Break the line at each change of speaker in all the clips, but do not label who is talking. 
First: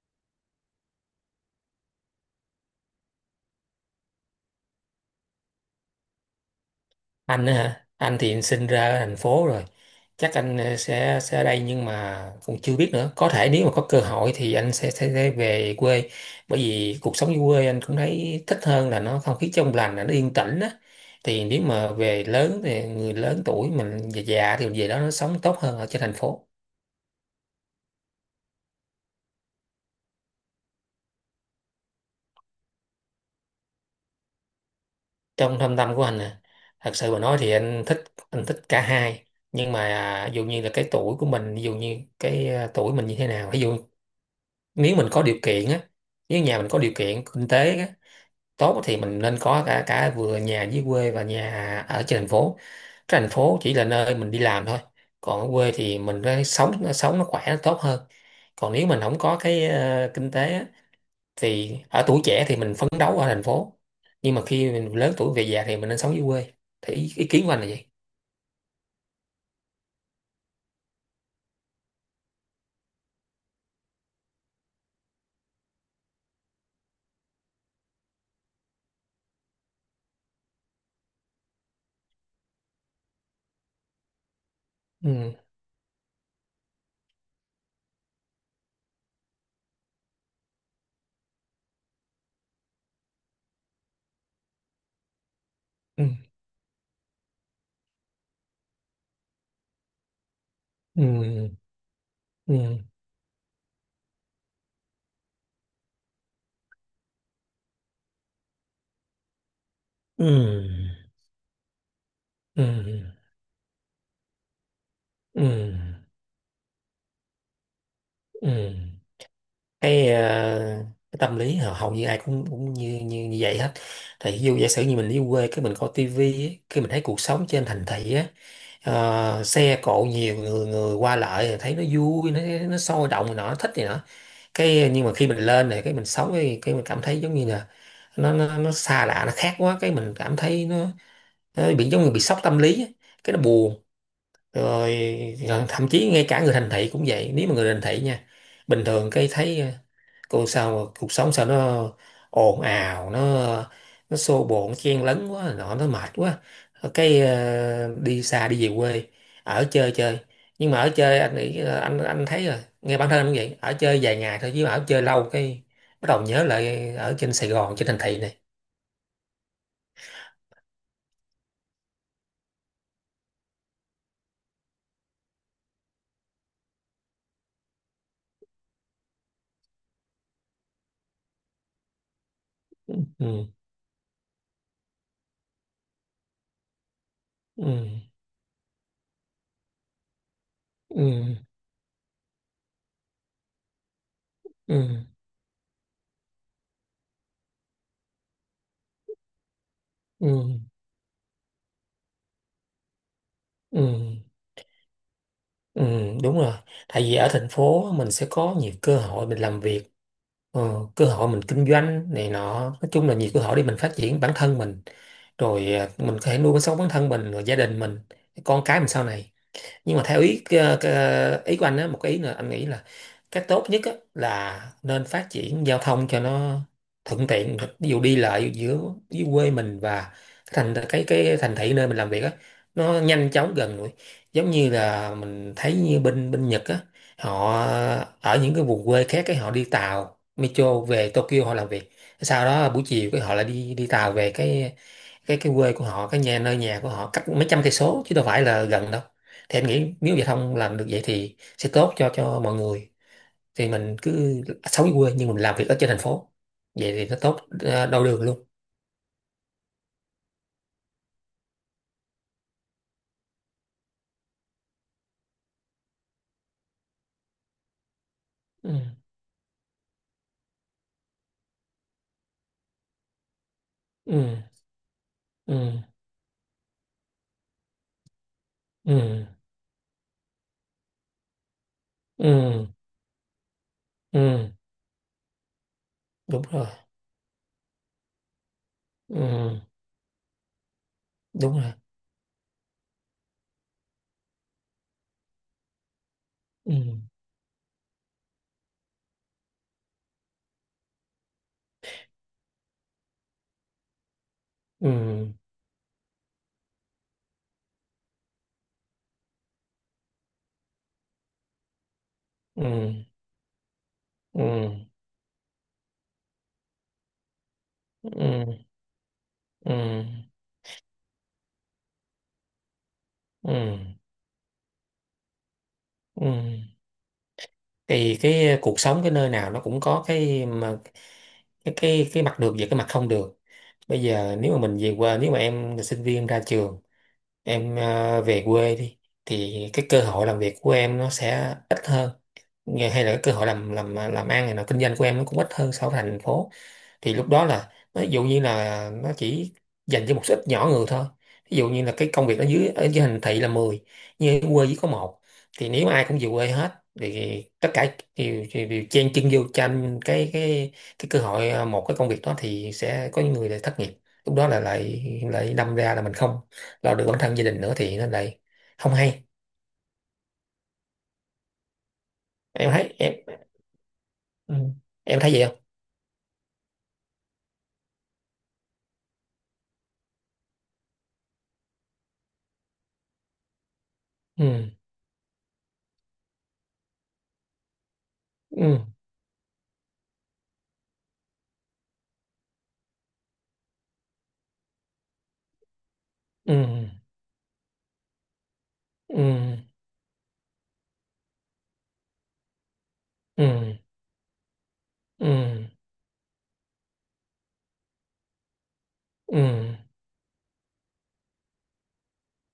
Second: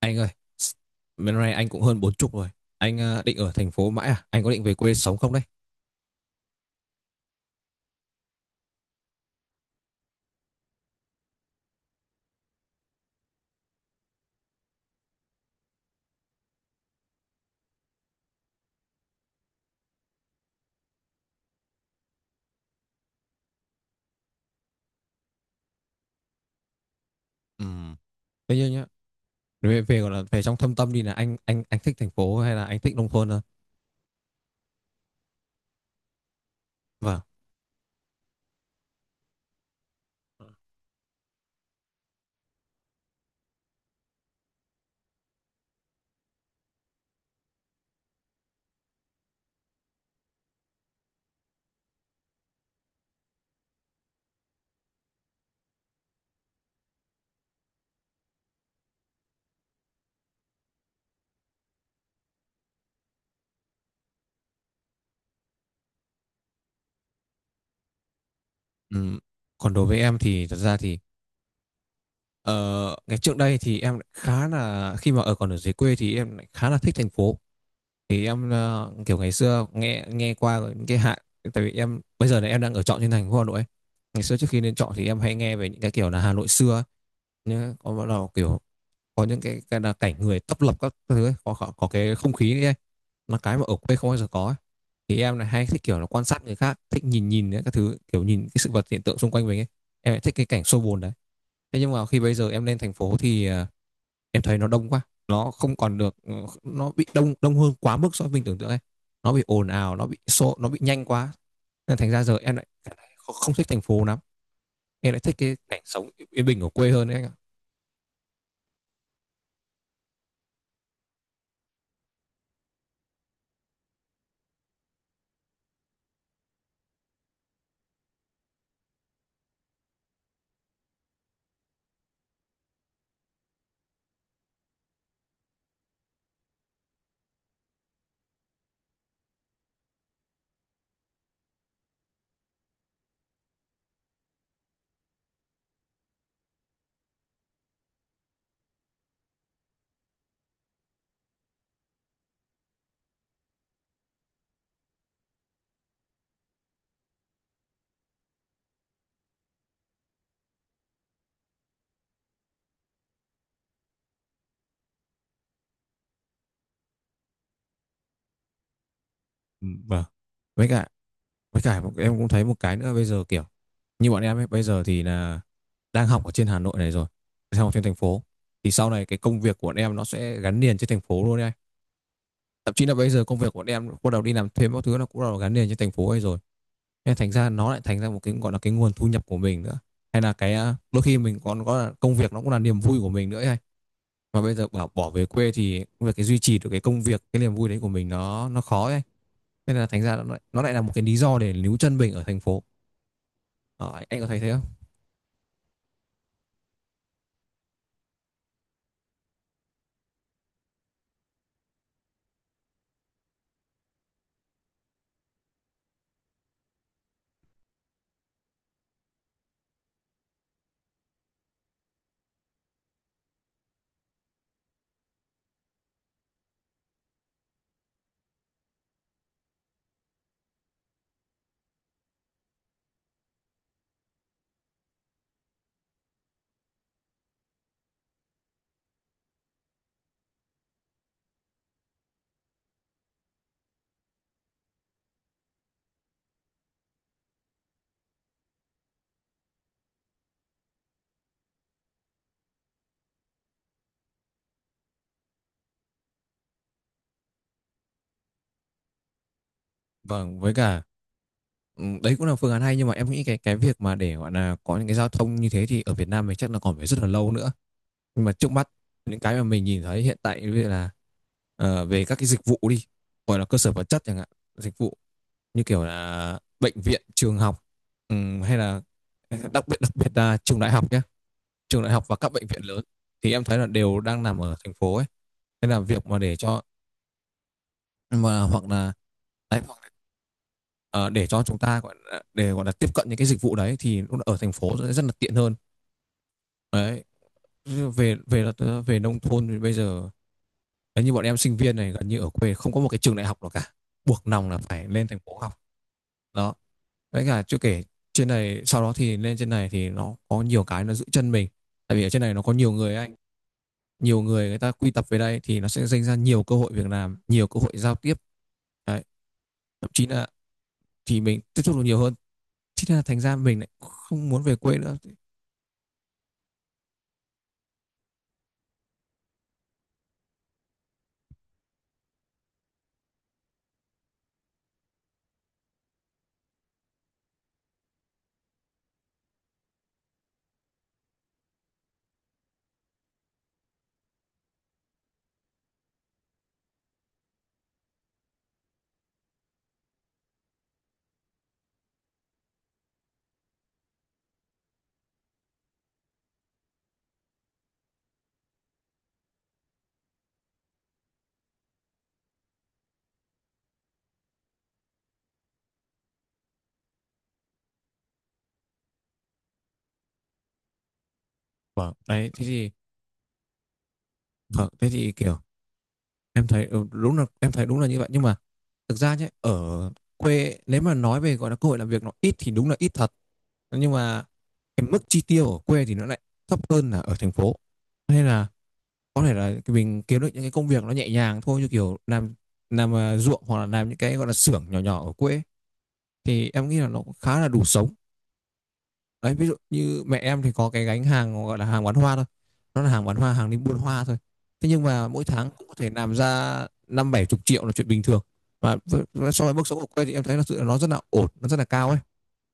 Anh ơi, bên này anh cũng hơn 40 rồi. Anh định ở thành phố mãi à? Anh có định về quê sống không đấy?
Anh á hả? Anh thì sinh ra ở thành phố rồi, chắc anh sẽ ở đây, nhưng mà cũng chưa biết nữa, có thể nếu mà có cơ hội thì anh sẽ về quê. Bởi vì cuộc sống dưới quê anh cũng thấy thích hơn, là nó không khí trong lành, là nó yên tĩnh á. Thì nếu mà về lớn thì người lớn tuổi mình già già thì về đó nó sống tốt hơn ở trên thành phố.
Ừ. Thế nhưng nhá, về gọi là về trong thâm tâm đi là anh thích thành phố hay là anh thích nông thôn hơn?
Trong thâm tâm của anh nè, thật sự mà
Vâng.
nói thì anh thích cả hai. Nhưng mà ví dụ như là cái tuổi của mình, ví dụ như cái tuổi mình như thế nào, ví dụ nếu mình có điều kiện á, nếu nhà mình có điều kiện kinh tế á, tốt thì mình nên có cả cả vừa nhà dưới quê và nhà ở trên thành phố. Cái thành phố chỉ là nơi mình đi làm thôi, còn ở quê thì mình nó sống nó khỏe nó tốt hơn. Còn nếu mình không có cái kinh tế á, thì ở tuổi trẻ thì mình phấn đấu ở thành phố, nhưng mà khi mình lớn tuổi về già thì mình nên sống dưới quê. Thì ý kiến của anh là gì?
Ừm, Còn đối với em thì thật ra thì ờ, ngày trước đây thì em lại khá là khi mà ở còn ở dưới quê thì em lại khá là thích thành phố. Thì em kiểu ngày xưa nghe nghe qua những cái hạn, tại vì em bây giờ này em đang ở trọ trên thành phố Hà Nội ấy. Ngày xưa trước khi lên trọ thì em
Ừ.
hay nghe về những cái kiểu là Hà Nội xưa ấy. Nhá, có bắt đầu kiểu có những cái là cảnh người tấp lập các thứ ấy, có cái không khí ấy, nó cái mà ở quê không bao giờ có ấy. Thì em này hay thích kiểu
Ừ.
là quan sát người khác, thích nhìn nhìn ấy, các thứ kiểu nhìn cái sự vật hiện tượng xung quanh mình ấy. Em lại thích cái cảnh xô bồn đấy.
Ừ.
Thế nhưng mà khi bây giờ
Ừ.
em lên thành phố thì em thấy nó đông quá, nó không còn được nó bị đông đông hơn quá mức so với mình tưởng tượng ấy, nó bị ồn ào, nó bị xô, nó bị
Ừ.
nhanh quá, nên thành ra giờ em
Ừ.
lại không không thích thành phố lắm, em lại thích
Ừ.
cái cảnh sống yên bình ở quê hơn đấy anh ạ.
Ừ. cái, ờ, cái tâm lý hầu hầu như ai cũng cũng như như, như vậy hết. Thì ví dụ giả sử như mình đi quê cái mình coi tivi á, cái mình thấy cuộc sống trên thành thị á, xe cộ, nhiều người người qua lại thì thấy nó vui, nó sôi động này nọ nó thích này nọ. Cái nhưng mà khi mình lên này cái mình sống cái mình cảm thấy giống như là nó xa lạ nó khác quá, cái mình cảm thấy nó bị giống như bị sốc tâm lý á. Cái nó buồn rồi, rồi thậm chí ngay cả người thành thị cũng vậy. Nếu mà người thành thị nha, bình thường cái thấy còn sao mà cuộc sống sao nó ồn ào nó xô bộn chen lấn quá nọ nó mệt quá, cái đi xa đi về quê ở chơi chơi. Nhưng mà ở chơi anh nghĩ là anh thấy rồi, nghe bản thân anh cũng vậy, ở chơi vài ngày thôi chứ mà ở chơi lâu cái bắt đầu nhớ lại ở trên Sài Gòn trên thành thị này.
Ừ, vâng, với cả, với cả em cũng thấy một cái nữa bây giờ kiểu như bọn em ấy, bây giờ thì là đang học ở trên Hà Nội này rồi, đang học trên thành phố. Thì sau này cái công việc của bọn em nó sẽ gắn liền trên thành phố luôn đấy anh. Thậm chí là bây giờ công
Ừ.
việc của bọn em bắt đầu đi làm thêm các thứ nó cũng bắt đầu gắn liền trên thành phố ấy rồi. Nên thành ra
Ừ.
nó lại thành ra một cái gọi là cái nguồn thu nhập của mình nữa. Hay là đôi
Ừ.
khi mình còn có là công việc nó cũng là niềm vui của mình nữa ấy anh. Mà bây giờ bảo
Ừ.
bỏ về quê thì việc cái duy trì được cái công việc, cái niềm vui đấy của mình nó khó ấy. Nên là thành ra
Ừ.
nó lại là một cái lý do để níu chân mình ở thành phố.
Ừ.
Ờ,
Ừ.
anh có thấy thế không?
Ừ, đúng rồi. Tại vì ở thành phố mình sẽ có nhiều cơ hội mình làm việc, cơ hội mình kinh doanh này nọ, nói chung là nhiều cơ hội để mình phát triển bản thân mình, rồi mình có thể nuôi sống bản thân mình rồi gia đình mình con cái mình sau này. Nhưng mà theo ý của anh á, một cái ý nữa anh nghĩ là cái tốt nhất á, là nên phát triển giao thông cho nó thuận tiện, ví dụ đi lại giữa dưới quê mình và cái thành thị nơi mình làm việc á, nó nhanh chóng gần gũi, giống như là mình thấy như bên bên Nhật á. Họ ở những cái vùng quê khác cái họ đi tàu metro về Tokyo họ làm việc, sau đó buổi chiều cái họ lại đi đi tàu về cái quê của họ, cái nhà nơi nhà của họ cách mấy trăm cây số chứ đâu phải là gần đâu. Thì anh nghĩ nếu giao thông làm được vậy thì sẽ tốt cho mọi người, thì mình cứ sống ở quê nhưng mình làm việc ở trên thành phố, vậy thì nó tốt đôi đường luôn.
Vâng, với cả, ừ, đấy cũng là phương án hay, nhưng mà em nghĩ cái việc mà để gọi là có những cái giao thông như thế thì ở Việt Nam mình chắc là còn phải rất là lâu nữa. Nhưng mà trước mắt
Ừ.
những cái mà mình nhìn thấy hiện tại như là về các cái dịch vụ đi, gọi là cơ sở vật chất
Ừ.
chẳng hạn, dịch vụ như
Ừ.
kiểu là bệnh viện, trường học, hay là
Ừ.
đặc biệt là trường đại học nhé, trường đại học và các bệnh viện
Ừ.
lớn thì em thấy là đều đang nằm
Ừ.
ở thành phố ấy. Nên là việc mà để
Đúng
cho,
rồi.
mà hoặc là, đấy,
Ừ.
hoặc là, ờ, để cho chúng
Đúng rồi.
ta gọi là, để gọi là tiếp cận những cái dịch vụ đấy thì lúc ở thành phố sẽ rất là tiện hơn.
Ừ.
Đấy. Như về về là- ờ, về nông thôn thì bây giờ đấy, như bọn em sinh viên này gần như ở quê không có một cái trường đại học nào cả, buộc lòng là phải lên thành
Ừ.
phố học đó. Với cả chưa kể trên này, sau đó thì lên trên này thì nó có nhiều cái nó giữ chân mình, tại vì ở trên này nó có nhiều
Ừ.
người anh, nhiều
Ừ.
người, người ta quy tập về đây thì nó sẽ dành ra nhiều cơ hội việc làm, nhiều cơ hội giao tiếp
Ừ.
đấy,
Ừ.
thậm chí là thì mình tiếp xúc được nhiều hơn, thế nên là thành ra
Ừ.
mình lại không muốn về quê nữa.
Ừ. Thì cái cuộc sống cái nơi nào nó cũng có cái mà cái mặt được và cái mặt không được. Bây giờ nếu mà mình về quê, nếu mà em là sinh viên ra trường, em về quê đi thì cái cơ hội làm việc của em nó sẽ ít hơn, nghề hay là cái cơ hội làm ăn này nọ kinh doanh của em nó cũng ít hơn so với thành phố. Thì lúc đó là ví dụ như là nó chỉ dành cho một số ít nhỏ người thôi, ví dụ như là cái công việc ở dưới thành thị là 10, nhưng ở quê chỉ có một. Thì nếu ai cũng về quê hết thì tất cả đều chen chân vô tranh cái cơ hội một cái công việc đó thì sẽ có những người lại thất nghiệp. Lúc đó là lại lại đâm ra là mình không lo được bản thân gia đình nữa thì nó lại không hay.
Vâng, đấy thế thì,
Em thấy em. Ừ.
vâng thế thì
Em thấy
kiểu
vậy không?
em thấy ừ, đúng là em thấy đúng là như vậy, nhưng mà thực ra nhé, ở quê ấy, nếu mà nói về gọi là cơ hội làm việc nó ít thì đúng là ít thật, nhưng mà
Ừ.
cái mức chi tiêu ở quê thì nó lại thấp hơn là ở thành phố, nên là
Ừ.
có thể là mình kiếm được những cái công việc nó nhẹ nhàng thôi, như kiểu làm ruộng hoặc là làm những cái gọi là xưởng nhỏ nhỏ ở quê ấy, thì
Ừ.
em nghĩ là nó cũng khá là đủ sống.
Ừ.
Đấy, ví dụ như mẹ em thì có cái gánh hàng gọi là hàng bán hoa thôi, nó là hàng bán hoa,
Ừ.
hàng đi buôn hoa thôi, thế nhưng mà mỗi tháng cũng
Ừ.
có thể làm ra 50-70 triệu là chuyện bình thường. Và
Ừ.
so với mức sống ở quê thì em thấy là sự nó rất là ổn, nó rất là cao ấy.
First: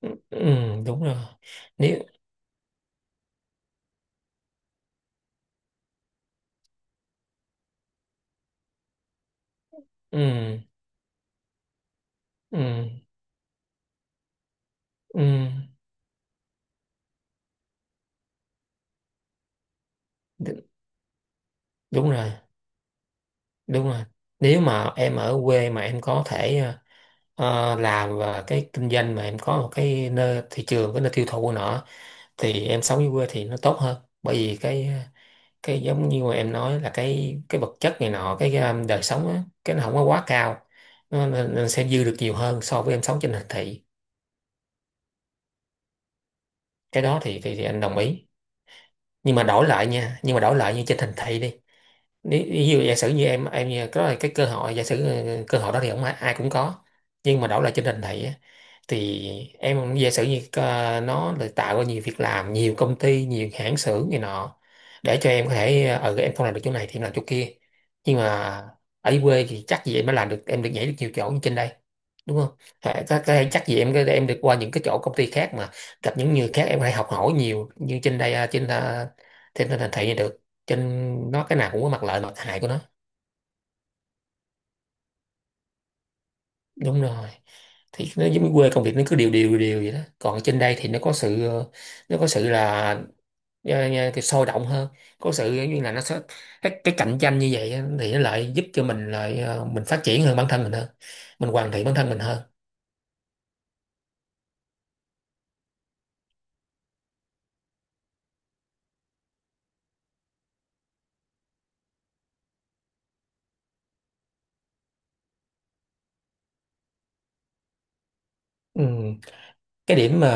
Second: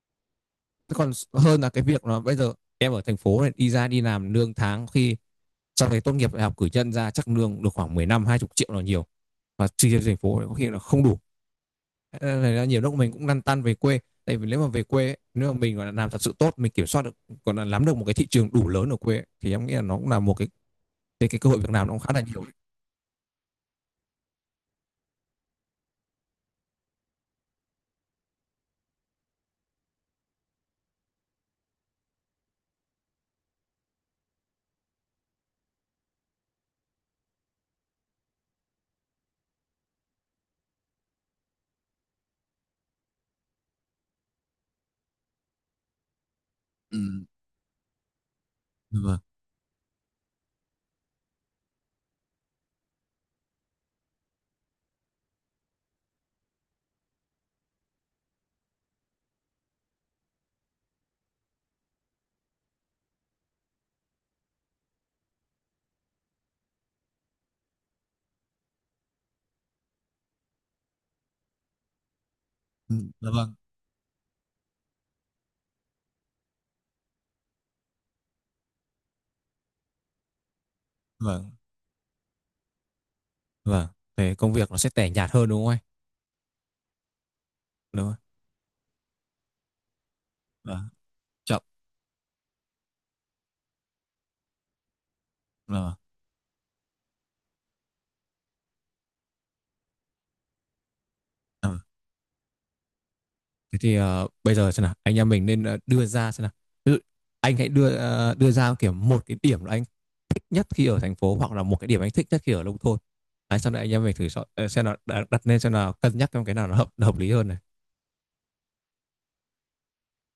Ừ. Ừ,
Thế
đúng
còn
rồi.
hơn là cái
Nếu.
việc là bây giờ em ở thành phố này đi ra đi làm lương tháng khi sau này tốt nghiệp đại học cử nhân ra chắc lương được khoảng 15 hai 20 triệu là nhiều, và chi tiêu thành phố có
Ừ.
khi là không đủ. Ờ, là nhiều lúc
Ừ.
mình cũng lăn tăn về quê, tại vì nếu mà về quê ấy,
Ừ.
nếu mà mình gọi là làm thật sự tốt, mình kiểm soát được, còn là nắm được một cái thị trường đủ lớn ở quê ấy, thì em nghĩ là nó cũng là một
đ-
cái cơ hội việc làm nó cũng
Đúng
khá là
rồi,
nhiều đấy.
đúng rồi. Nếu mà em ở quê mà em có thể làm và cái kinh doanh mà em có một cái nơi thị trường, cái nơi tiêu thụ của nó thì em sống dưới quê thì nó tốt hơn. Bởi vì cái giống như mà em nói là cái vật chất này nọ cái, đời sống á cái nó không có quá cao, nó sẽ dư được nhiều hơn so với em sống trên thành thị.
Ừ.
Cái đó thì anh đồng ý.
Dạ vâng.
Nhưng mà đổi lại nha, nhưng mà đổi lại như trên thành thị đi, nếu ví dụ giả sử như em như có cái cơ hội giả sử cơ hội đó thì không ai, ai cũng có. Nhưng mà đổi lại trên nền này á, thì em giả sử như nó là tạo ra nhiều việc làm nhiều công ty nhiều hãng xưởng này nọ để cho em có thể em không làm được chỗ này thì em làm chỗ kia. Nhưng mà ở quê thì chắc gì em mới làm được, em được nhảy được nhiều chỗ như trên đây, đúng không?
Ừ.
Có
Dạ
thể
vâng.
chắc gì em được qua những cái chỗ công ty khác mà gặp những người khác em có thể học hỏi nhiều như trên đây trên thành thị này được. Trên nó
Vâng.
cái nào cũng có mặt lợi mặt hại của nó.
Vâng. Về công việc nó sẽ tẻ nhạt hơn đúng không anh?
Đúng rồi.
Đúng
Thì
không?
nó giống như quê công việc nó cứ đều đều đều vậy đó, còn trên đây
Vâng.
thì
Chậm.
nó có sự là cái sôi động hơn, có sự giống
Dạ
như là
vâng.
nó sẽ cái cạnh tranh như vậy á, thì nó lại giúp cho mình lại mình phát triển hơn bản thân mình hơn, mình
Dạ
hoàn
vâng.
thiện bản thân mình hơn.
Thế thì bây giờ xem nào, anh em mình nên đưa ra xem nào. Ví dụ, anh hãy đưa đưa ra kiểu một cái điểm là anh thích nhất khi ở thành phố hoặc là một cái điểm anh thích nhất khi ở nông thôn. Đấy, sau này anh em mình thử so, xem là đặt lên xem là cân nhắc trong cái nào nó hợp lý hơn này.
Ừ. cái điểm mà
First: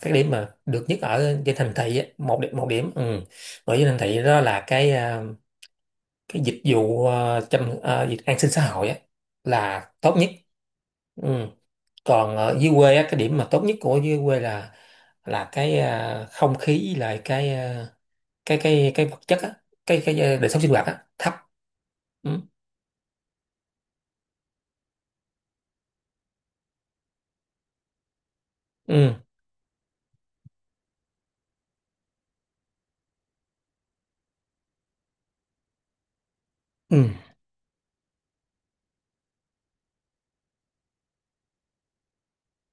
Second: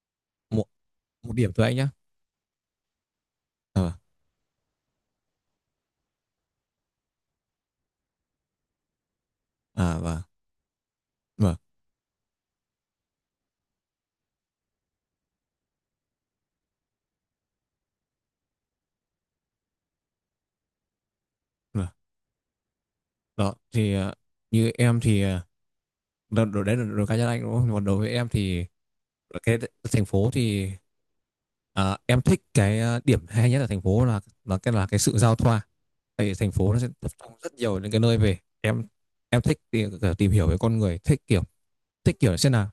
cái điểm mà
Một
được nhất
Một
ở
điểm
trên
thôi
thành
anh nhá.
thị á, một điểm một điểm. Ừ. Ở trên
Ờ,
thành thị đó là cái dịch vụ dịch an sinh xã hội á là
à,
tốt
và
nhất. Ừ.
vâng,
Còn ở dưới quê á cái điểm mà tốt nhất của dưới quê là cái không khí với lại cái cái vật chất á đời sống sinh hoạt á thấp.
vâng.
Ừ.
Đó thì như em thì đó, đấy là đối cá nhân anh đúng không? Còn đối với em thì
Ừ.
cái thành phố thì, à, em thích điểm hay nhất ở thành phố là là cái sự giao thoa. Tại vì thành phố nó sẽ
Ừ.
tập trung rất nhiều những cái nơi về. Em thích tìm hiểu về con người, thích kiểu, thích kiểu xem là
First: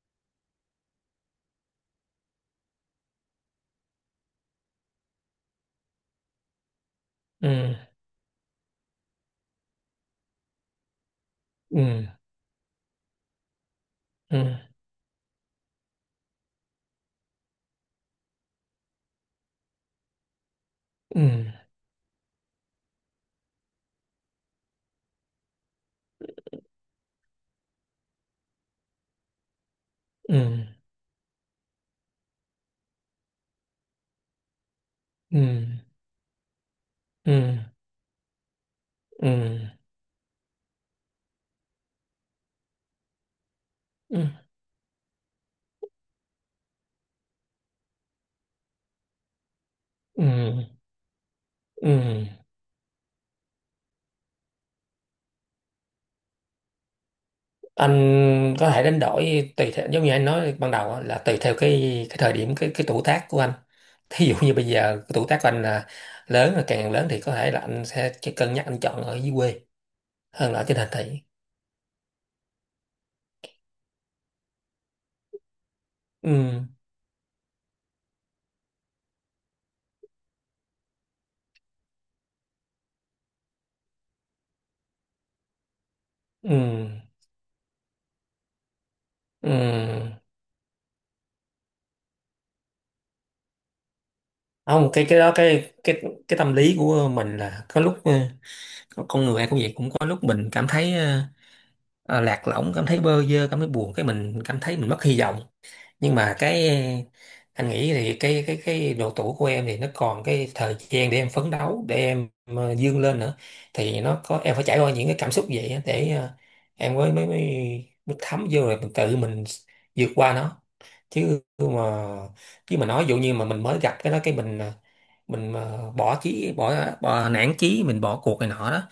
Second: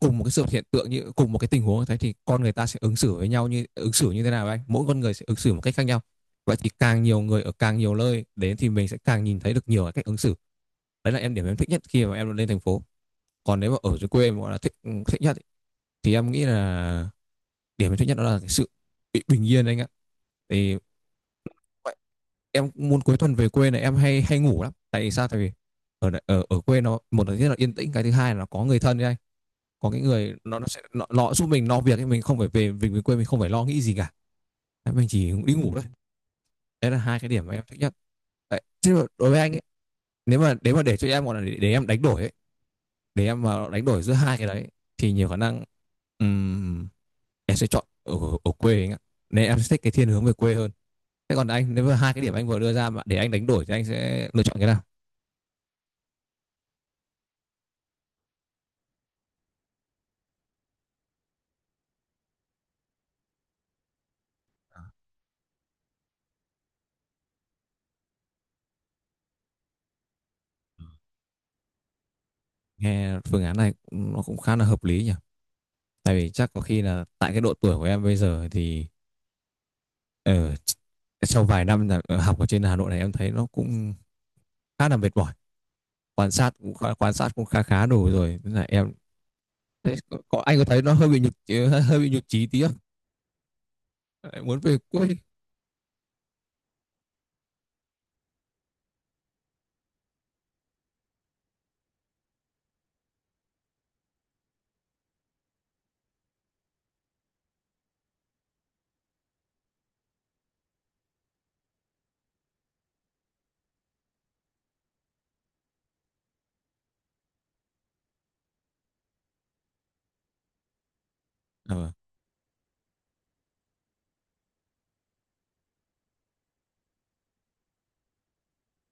cùng một cái sự hiện tượng, như cùng một cái tình huống như thế thì con người ta sẽ ứng xử với nhau như ứng xử như thế nào anh? Mỗi con người sẽ ứng xử một cách khác nhau. Vậy thì càng nhiều người ở
Ừ.
càng nhiều nơi đến thì mình sẽ càng nhìn thấy được nhiều cái cách ứng xử. Đấy là em điểm em thích nhất
Ừ.
khi mà em lên thành phố. Còn nếu mà ở dưới quê
Ừ.
em gọi là thích, ừ, thích nhất, thì em nghĩ là điểm thứ nhất đó là cái sự bị bình yên anh ạ. Thì
Ừ.
vậy, em muốn cuối tuần về quê này em hay hay ngủ lắm, tại vì sao, tại vì ở ở quê nó, một là rất là yên tĩnh, cái thứ hai là có người thân ấy anh, có cái người
Ừ.
nó sẽ nó giúp mình lo việc ấy, mình không phải về, mình về quê mình không phải lo nghĩ gì cả. Đấy, mình chỉ đi
Ừ.
ngủ thôi. Đấy là hai cái điểm mà
Ừ.
em thích nhất đấy. Chứ mà
Ừ.
đối với anh ấy, nếu mà để cho em gọi là để em đánh đổi ấy, nếu em mà đánh đổi giữa
Ừ.
hai cái đấy, thì nhiều khả năng, ừm, em sẽ chọn ở quê anh ạ, nên em sẽ thích cái thiên
Ừ.
hướng về quê hơn. Thế còn anh, nếu mà hai cái
Ừ.
điểm anh vừa đưa ra mà để anh đánh đổi thì anh sẽ lựa chọn cái nào?
Anh có thể đánh đổi tùy theo giống như anh nói ban đầu á, là tùy theo cái thời điểm cái tuổi tác của anh. Thí dụ như bây giờ cái tuổi tác của anh là lớn, là càng lớn thì có thể là anh sẽ chỉ cân nhắc anh chọn ở dưới quê hơn là ở trên thành thị.
Nghe phương án này nó cũng khá là hợp lý nhỉ, tại vì chắc có
Ừ.
khi là tại cái độ tuổi của em bây giờ thì ở sau vài năm là học ở trên Hà Nội này em thấy nó cũng khá là mệt mỏi,
Ừ.
quan sát cũng khá khá đủ rồi nên là em thế
Ừ.
anh có thấy nó hơi bị nhục, hơi bị nhục chí tí không? Lại muốn về
Không, cái
quê.
cái đó cái tâm lý của mình là có lúc con người ai cũng vậy, cũng có lúc mình cảm thấy lạc lõng, cảm thấy bơ vơ, cảm thấy buồn, cái mình cảm thấy mình mất hy vọng. Nhưng mà cái anh nghĩ thì cái độ tuổi của em thì nó còn cái thời gian để em phấn đấu, để em vươn lên nữa, thì nó có em phải trải qua những cái cảm xúc vậy á để em mới thấm vô rồi mình tự mình vượt qua nó. chứ mà
Ờ.
chứ mà nói dụ như mà mình mới gặp cái đó cái mình mình mà bỏ nản chí, mình bỏ cuộc này nọ đó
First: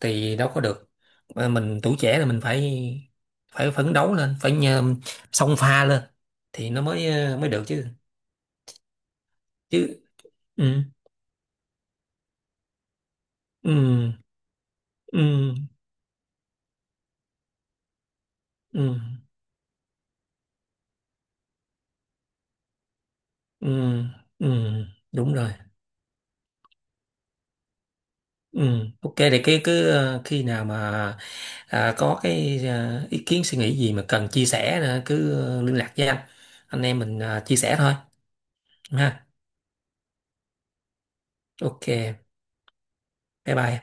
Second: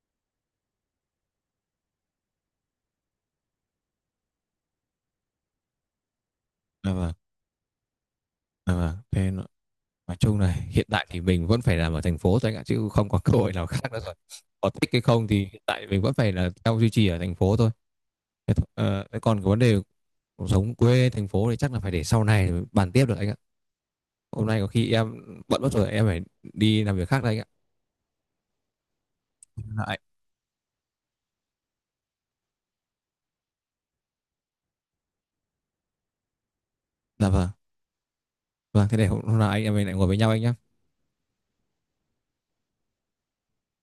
thì đâu có được. Mà mình tuổi trẻ là mình phải phải phấn đấu lên, phải xông pha lên thì nó
Dạ
mới
vâng,
mới được chứ.
dạ vâng.
Chứ.
Nói chung là
Ừ.
hiện tại thì mình vẫn phải làm ở thành phố thôi anh ạ, chứ không có cơ hội nào
Ừ.
khác nữa rồi. Có thích hay không thì
Ừ.
hiện tại mình vẫn phải là theo duy trì ở thành phố thôi. Thế,
Ừ.
thế còn cái vấn đề cuộc sống quê thành phố thì chắc là phải để sau này bàn tiếp được anh ạ.
Ừ. Ừ,
Hôm nay có khi em
đúng rồi.
bận mất rồi, em phải đi làm việc khác đây anh ạ.
Ừ, ok thì cái
Dạ,
cứ
ạ.
khi nào mà. À, có cái ý kiến suy nghĩ gì mà cần chia sẻ nữa, cứ liên lạc với anh em mình
Dạ vâng.
chia sẻ thôi.
Vâng, thế để hôm
Ha.
hôm nào anh em mình lại ngồi với nhau anh nhé.
Ok, bye bye.